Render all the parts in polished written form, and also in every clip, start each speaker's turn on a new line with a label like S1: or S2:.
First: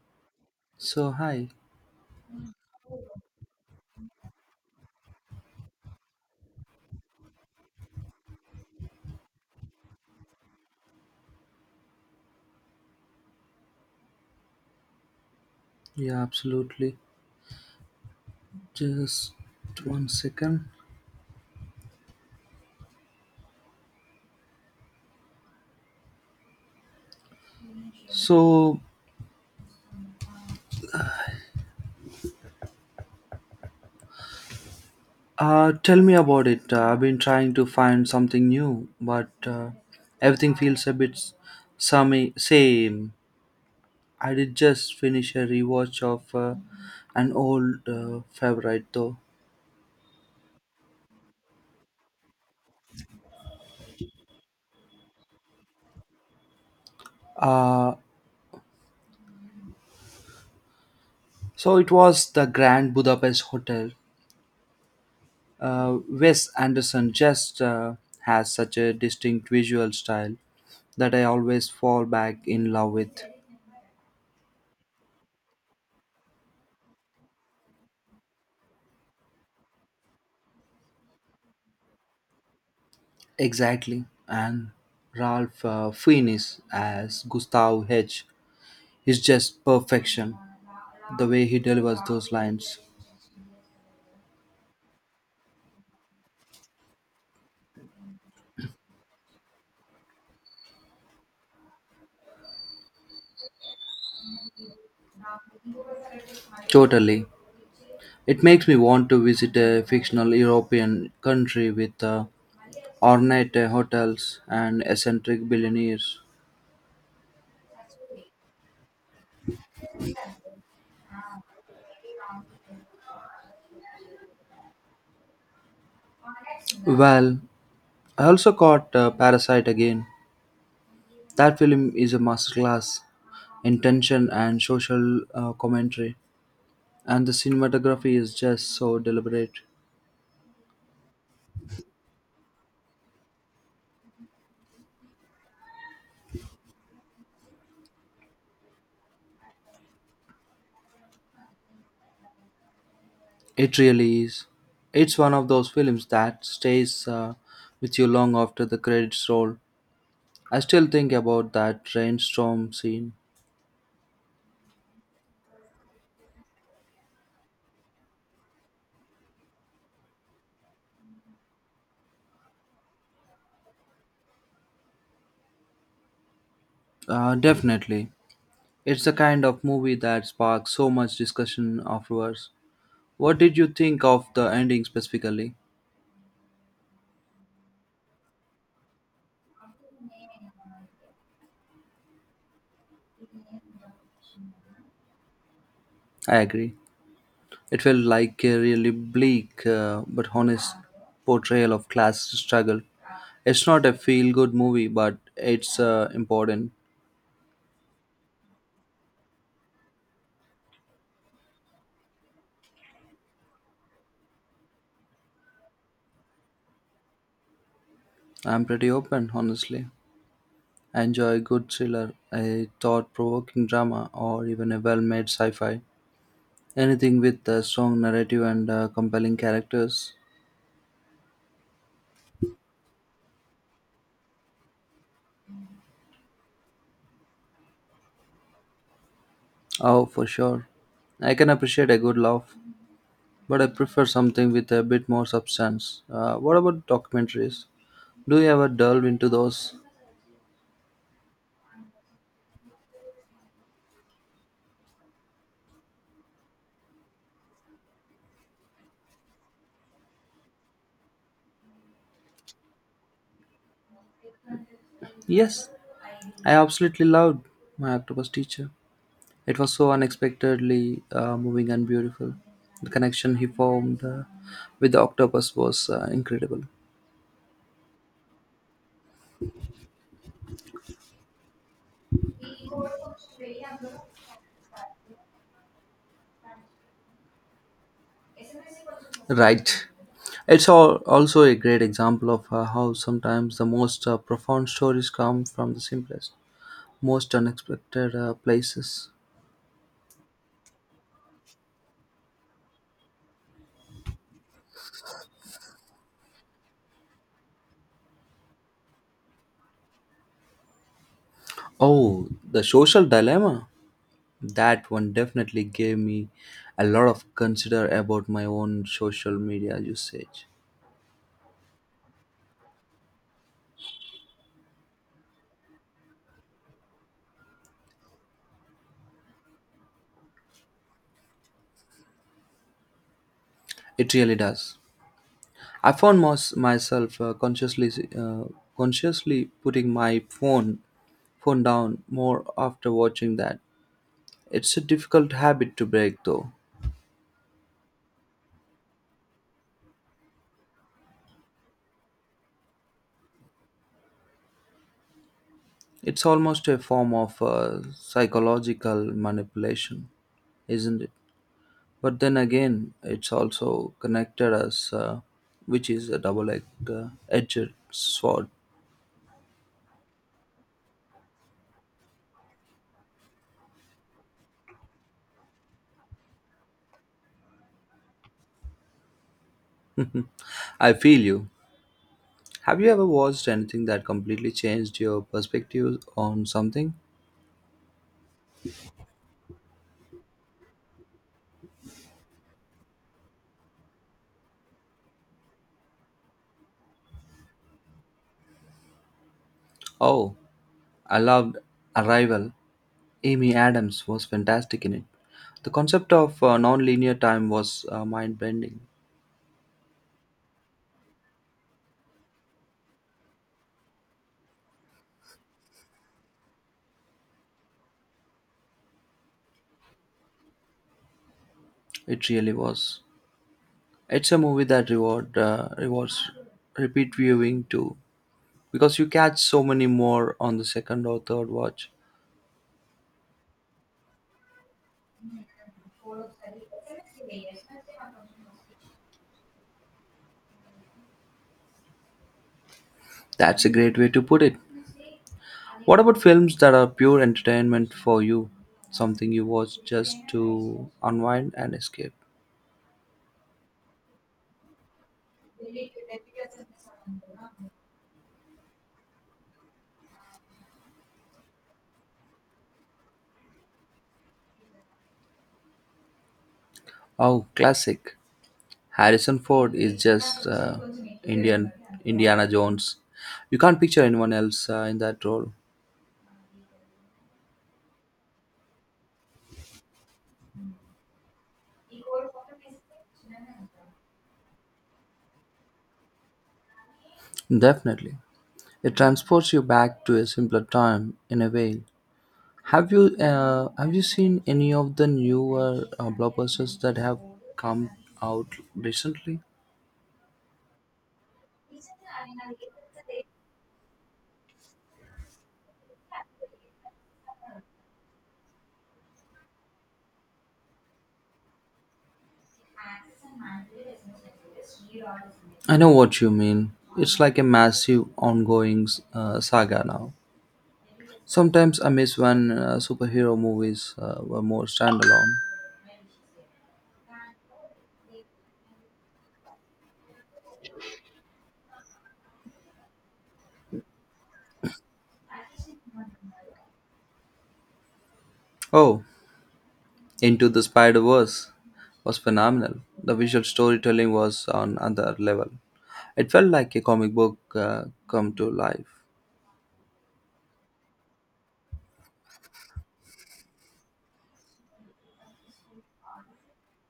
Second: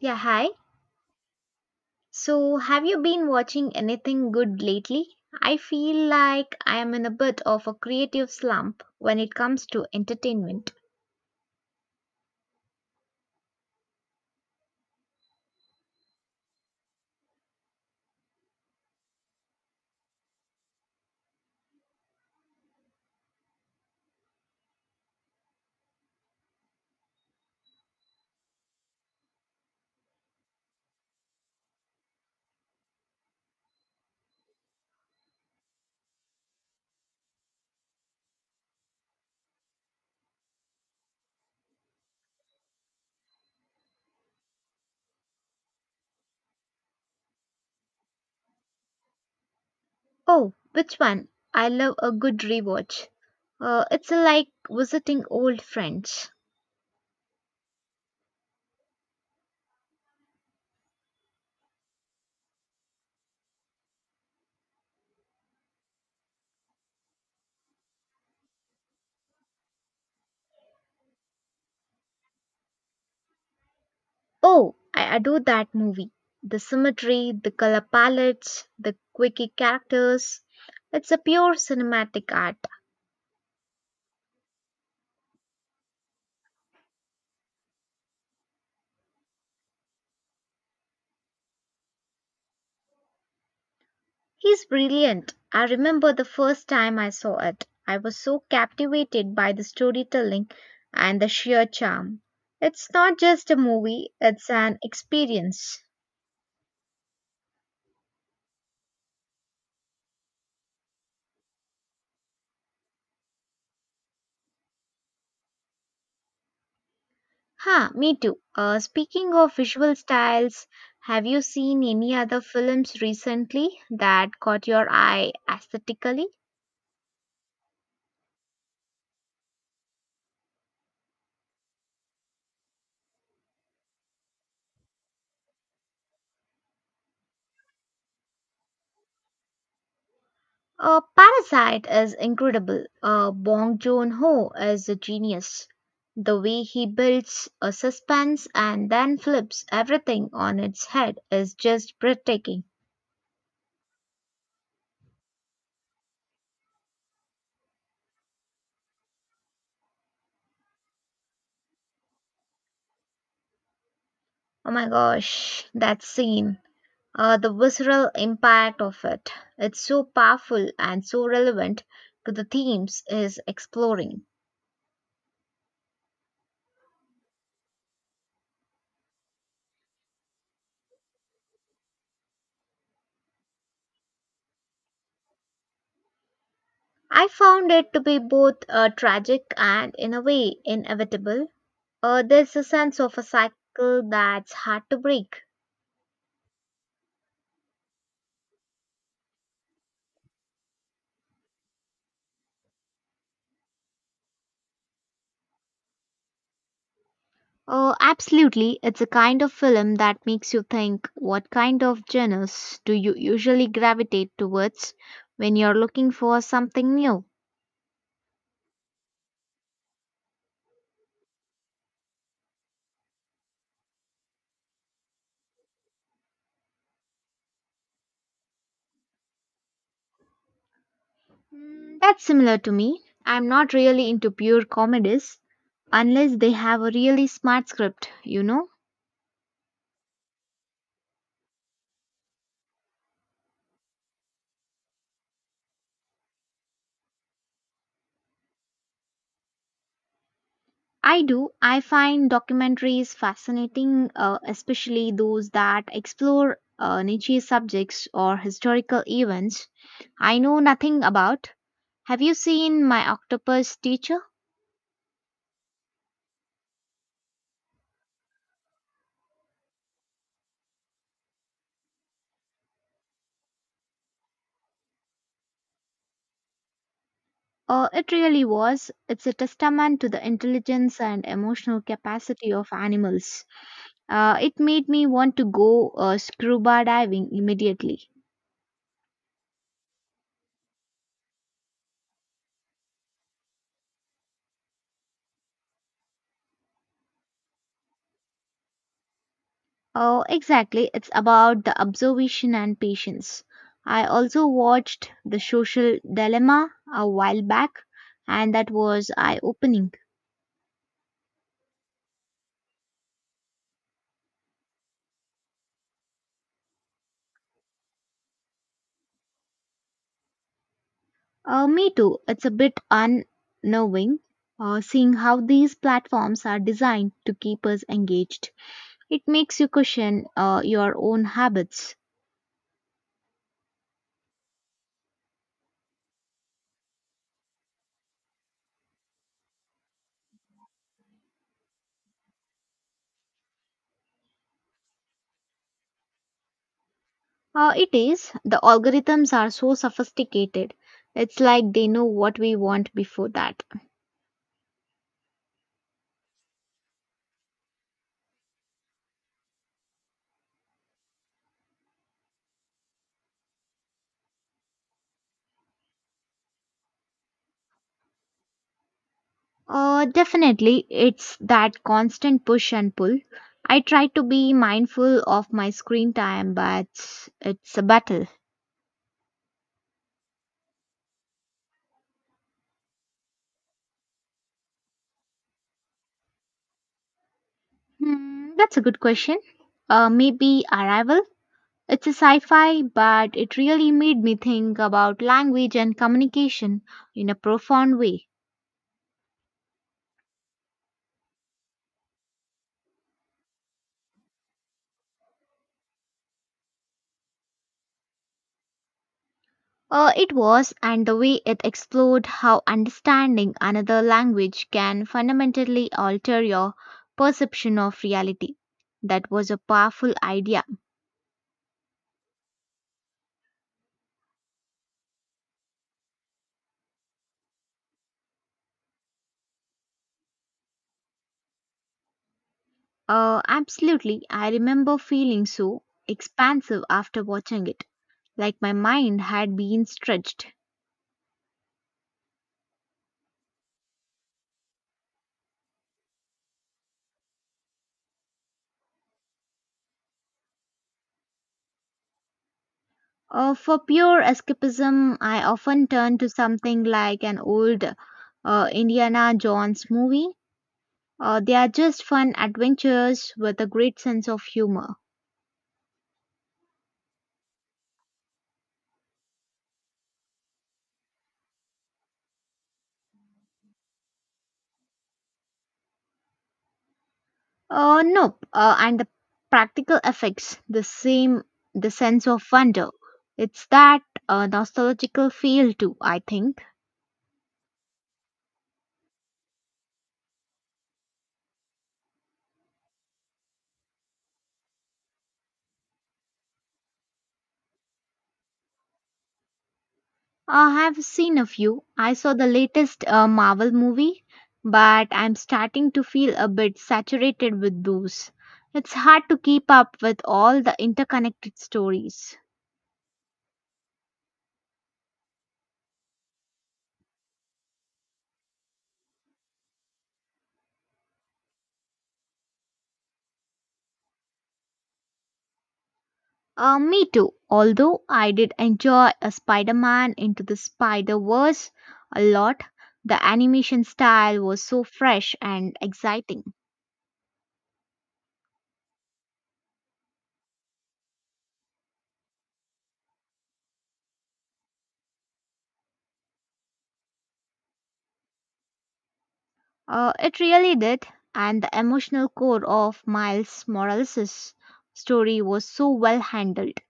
S1: Yeah, hi.
S2: So hi,
S1: So, have you been watching anything good lately? I feel like I am in a bit of a creative slump when it comes to entertainment.
S2: yeah, absolutely. Just 1 second. So, tell me about it. I've been trying to find something new, but everything feels a bit same. Same. I did just finish a rewatch of an old favorite, though.
S1: Oh, which one? I love a good rewatch. It's like visiting old friends.
S2: Uh, so it was the Grand Budapest Hotel. Wes Anderson just has such a distinct visual style that I always fall back in love with.
S1: Oh, I adore that movie. The symmetry, the color palettes, the quirky characters. It's a pure cinematic art.
S2: Exactly. And Ralph Fiennes as Gustav H is just perfection. The way he delivers those lines.
S1: He's brilliant. I remember the first time I saw it. I was so captivated by the storytelling and the sheer charm. It's not just a movie, it's an experience.
S2: Totally. It makes me want to visit a fictional European country with ornate hotels and eccentric billionaires.
S1: Huh, me too. Speaking of visual styles, have you seen any other films recently that caught your eye aesthetically?
S2: Well, I also caught Parasite again. That film is a masterclass in tension and social commentary, and the cinematography is just so deliberate.
S1: Parasite is incredible. Bong Joon-ho is a genius. The way he builds a suspense and then flips everything on its head is just breathtaking.
S2: It really is. It's one of those films that stays with you long after the credits roll. I still think about that rainstorm scene.
S1: Oh my gosh, that scene. The visceral impact of it. It's so powerful and so relevant to the themes Is exploring.
S2: Definitely. It's the kind of movie that sparks so much discussion afterwards. What did you think of the ending specifically?
S1: I found it to be both tragic and, in a way, inevitable. There's a sense of a cycle that's hard to break.
S2: I agree. It felt like a really bleak but honest portrayal of class struggle. It's not a feel good movie, but it's important.
S1: Oh, absolutely. It's a kind of film that makes you think what kind of genres do you usually gravitate towards when you're looking for something new?
S2: I'm pretty open, honestly. I enjoy a good thriller, a thought provoking drama, or even a well made sci fi. Anything with a strong narrative and compelling characters.
S1: Mm, that's similar to me. I'm not really into pure comedies unless they have a really smart script, you know?
S2: Oh, for sure. I can appreciate a good laugh, but I prefer something with a bit more substance. What about documentaries? Do you ever delve into those?
S1: I do. I find documentaries fascinating, especially those that explore niche subjects or historical events I know nothing about. Have you seen My Octopus Teacher?
S2: Yes, I absolutely loved my octopus teacher. It was so unexpectedly moving and beautiful. The connection he formed with the octopus was incredible.
S1: It really was. It's a testament to the intelligence and emotional capacity of animals. It made me want to go scuba diving immediately.
S2: Right. It's all also a great example of how sometimes the most profound stories come from the simplest, most unexpected places.
S1: Oh, exactly. It's about the observation and patience. I also watched The Social Dilemma a while back, and that was eye opening.
S2: Oh, the social dilemma. That one definitely gave me a lot of consider about my own social media usage.
S1: Me too. It's a bit unnerving seeing how these platforms are designed to keep us engaged. It makes you question your own habits.
S2: It really does. I found myself consciously putting my phone down more after watching that. It's a difficult habit to break, though.
S1: It is. The algorithms are so sophisticated. It's like they know what we want before that.
S2: It's almost a form of psychological manipulation, isn't it? But then again, it's also connected us, which is a double-edged edged sword.
S1: Definitely, it's that constant push and pull. I try to be mindful of my screen time, but it's a battle.
S2: I feel you. Have you ever watched anything that completely changed your perspective on something?
S1: Hmm, that's a good question. Maybe Arrival? It's a sci fi, but it really made me think about language and communication in a profound way.
S2: Oh, I loved Arrival. Amy Adams was fantastic in it. The concept of non-linear time was mind-bending.
S1: It was, and the way it explored how understanding another language can fundamentally alter your perception of reality. That was a powerful idea.
S2: It really was. It's a movie that rewards repeat viewing too, because you catch so many more on the second or third watch.
S1: Absolutely. I remember feeling so expansive after watching it, like my mind had been stretched.
S2: That's a great way to put it. What about films that are pure entertainment for you? Something you watch just to unwind and escape.
S1: For pure escapism, I often turn to something like an old Indiana Jones movie. They are just fun adventures with a great sense of humor.
S2: Oh, classic. Harrison Ford is just Indian Indiana Jones. You can't picture anyone else in that role.
S1: Nope. And the practical effects, the same, the sense of wonder. It's that nostalgical feel too, I think.
S2: Definitely, it transports you back to a simpler time in a way. Have you seen any of the newer blockbusters that have come out recently?
S1: I've seen a few. I saw the latest Marvel movie, but I'm starting to feel a bit saturated with those. It's hard to keep up with all the interconnected stories.
S2: I know what you mean. It's like a massive ongoing saga now. Sometimes I miss when superhero movies were more standalone.
S1: Me too, although I did enjoy a Spider Man into the Spider Verse a lot. The animation style was so fresh and exciting.
S2: Oh, Into the Spider Verse was phenomenal. The visual storytelling was on another level. It felt like a comic book come to life.
S1: It really did, and the emotional core of Miles Morales' story was so well handled.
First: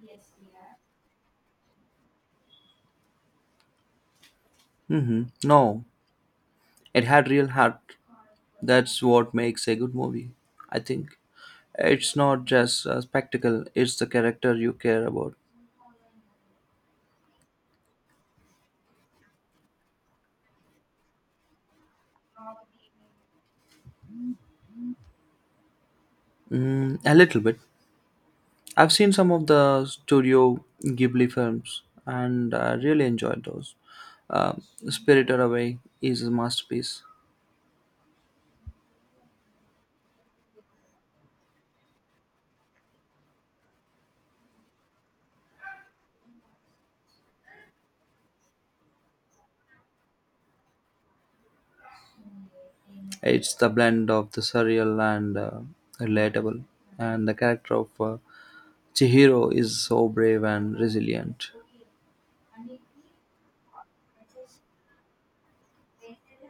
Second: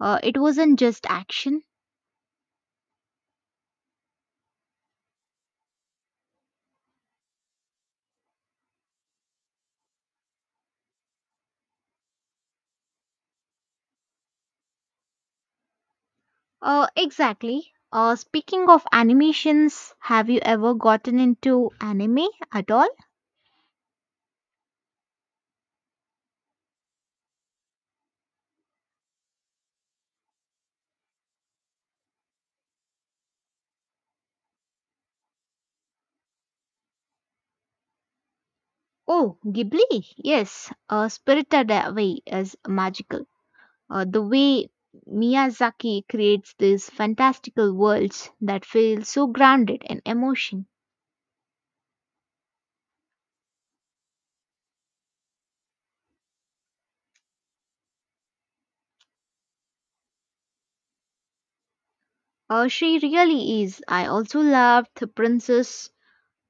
S1: It wasn't just action.
S2: No, it had real heart. That's what makes a good movie, I think. It's not just a spectacle, it's the character you care about.
S1: Exactly. Speaking of animations, have you ever gotten into anime at all?
S2: Mm, a little bit. I've seen some of the Studio Ghibli films and I really enjoyed those. Um Spirited Away is a masterpiece.
S1: Oh, Ghibli, yes. Spirited Away is magical. The way Miyazaki creates these fantastical worlds that feel so grounded in emotion.
S2: It's the blend of the surreal and relatable, and the character of Chihiro is so brave and resilient.
S1: She really is. I also loved the Princess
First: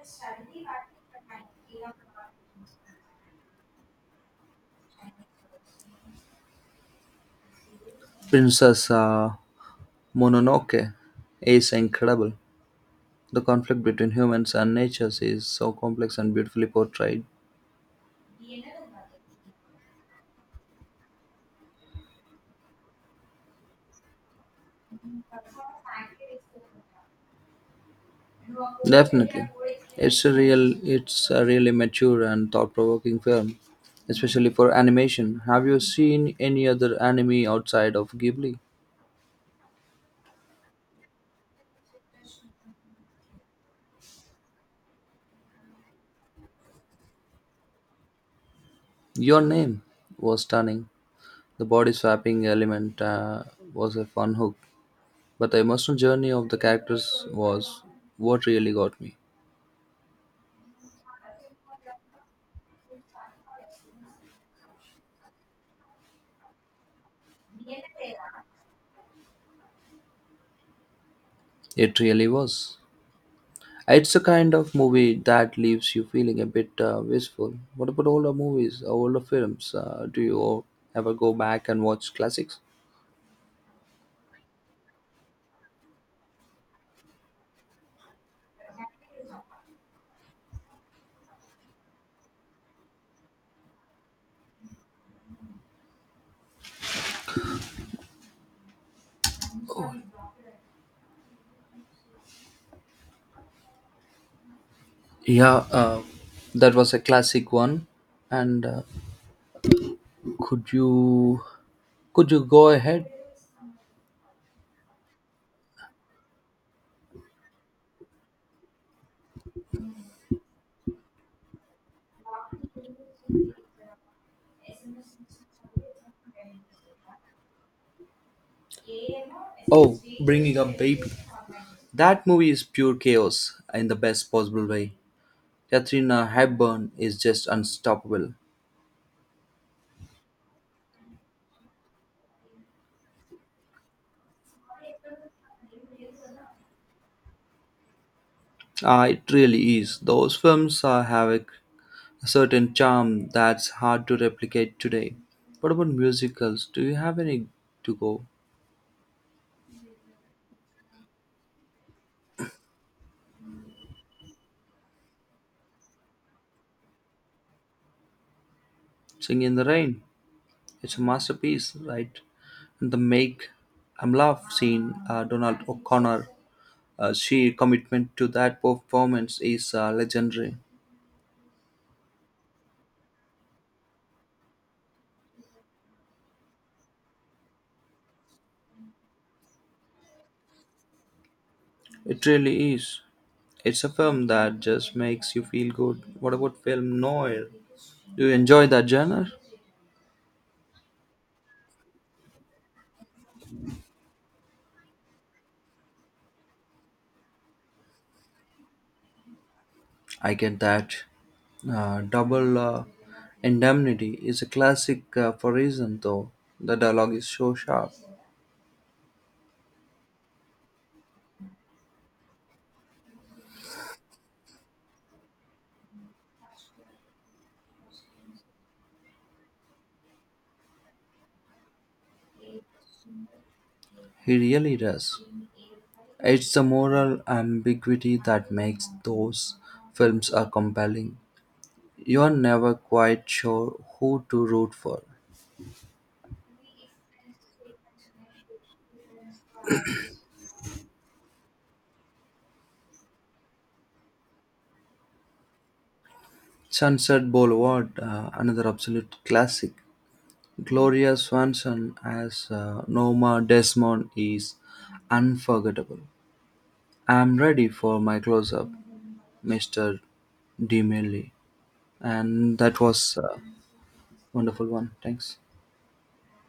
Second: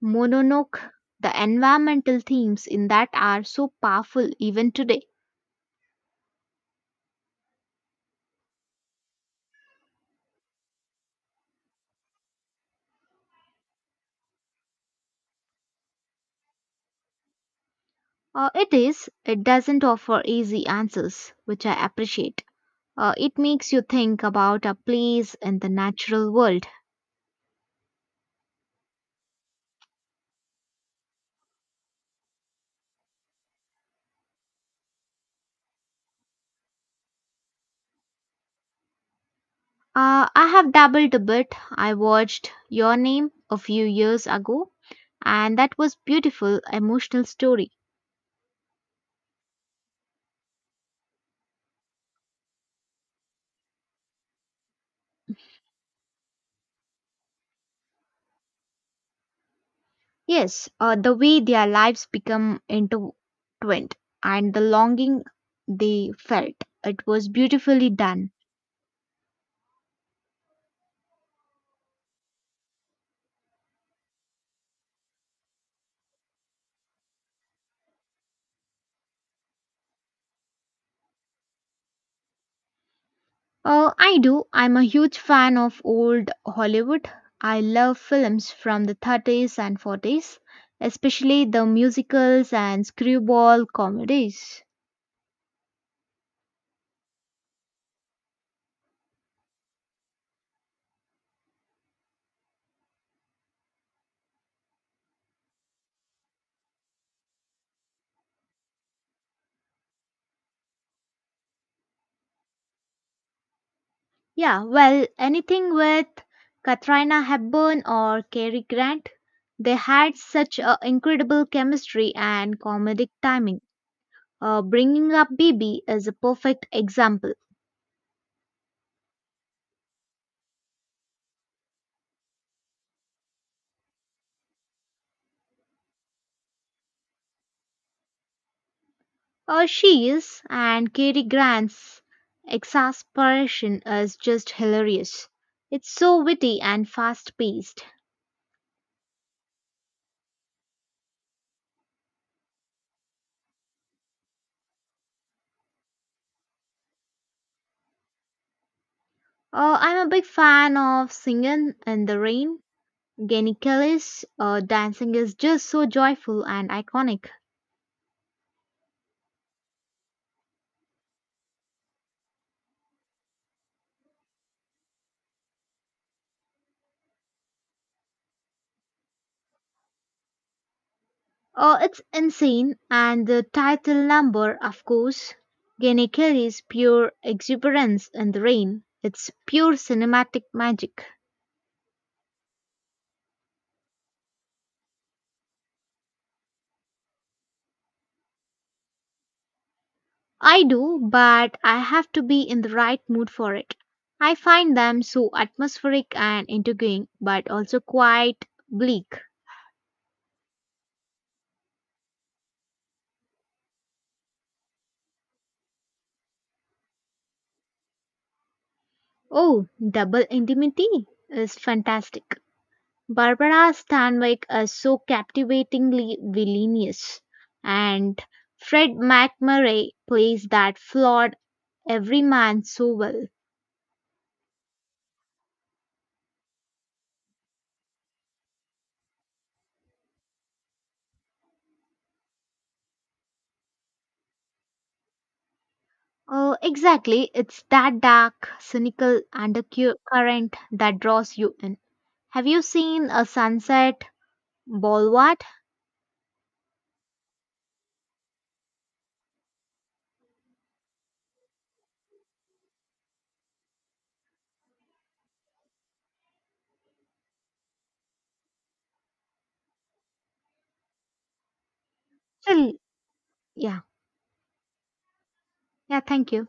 S1: Mononoke. The environmental themes in that are so powerful even today.
S2: Princess Mononoke is incredible. The conflict between humans and nature is so complex and beautifully portrayed.
S1: It is, it doesn't offer easy answers, which I appreciate. It makes you think about a place in the natural world.
S2: Definitely, it's a really mature and thought-provoking film, especially for animation. Have you seen any other anime outside of Ghibli?
S1: I have dabbled a bit. I watched Your Name a few years ago, and that was beautiful, emotional story.
S2: Your name was stunning. The body swapping element was a fun hook, but the emotional journey of the characters was what really got me.
S1: Yes, the way their lives become intertwined and the longing they felt. It was beautifully done.
S2: It really was. It's a kind of movie that leaves you feeling a bit wistful. What about older movies, older films? Do you ever go back and watch classics?
S1: I do. I'm a huge fan of old Hollywood. I love films from the 30s and 40s, especially the musicals and screwball comedies.
S2: Yeah, that was a classic one. And could you could you go ahead.
S1: Yeah, well, anything with Katrina Hepburn or Cary Grant. They had such a incredible chemistry and comedic timing. Bringing up Bibi is a perfect example.
S2: Oh, Bringing Up Baby. That movie is pure chaos in the best possible way. Katrina Hepburn is just unstoppable.
S1: She is, and Cary Grant's exasperation is just hilarious. It's so witty and fast paced.
S2: Ah, it really is. Those films have a certain charm that's hard to replicate today. What about musicals? Do you have any to go?
S1: I'm a big fan of Singing in the Rain. Genie Kelly's dancing is just so joyful and iconic.
S2: Sing in the Rain. It's a masterpiece, right? And the Make I'm Love scene, Donald O'Connor, sheer commitment to that performance is legendary.
S1: It's insane, and the title number, of course, Genie Kelly's pure exuberance in the rain. It's pure cinematic magic.
S2: It really is. It's a film that just makes you feel good. What about film noir? Do you enjoy that genre?
S1: I do, but I have to be in the right mood for it. I find them so atmospheric and intriguing, but also quite bleak.
S2: I get that. Double indemnity is a classic for reason, though. The dialogue is so sharp.
S1: Oh, Double Intimacy is fantastic. Barbara Stanwyck is so captivatingly villainous, and Fred McMurray plays that flawed everyman so well.
S2: He really does. It's the moral ambiguity that makes those films are compelling. You're never quite sure who to root for.
S1: Exactly, it's that dark, cynical undercurrent that draws you in. Have you seen a sunset, Bolward?
S2: Sunset Boulevard, another absolute classic. Gloria Swanson as Norma Desmond is unforgettable. I'm ready for my close-up, Mr. DeMille. And
S1: Well,
S2: that was a
S1: yeah,
S2: wonderful one. Thanks.
S1: yeah, thank you.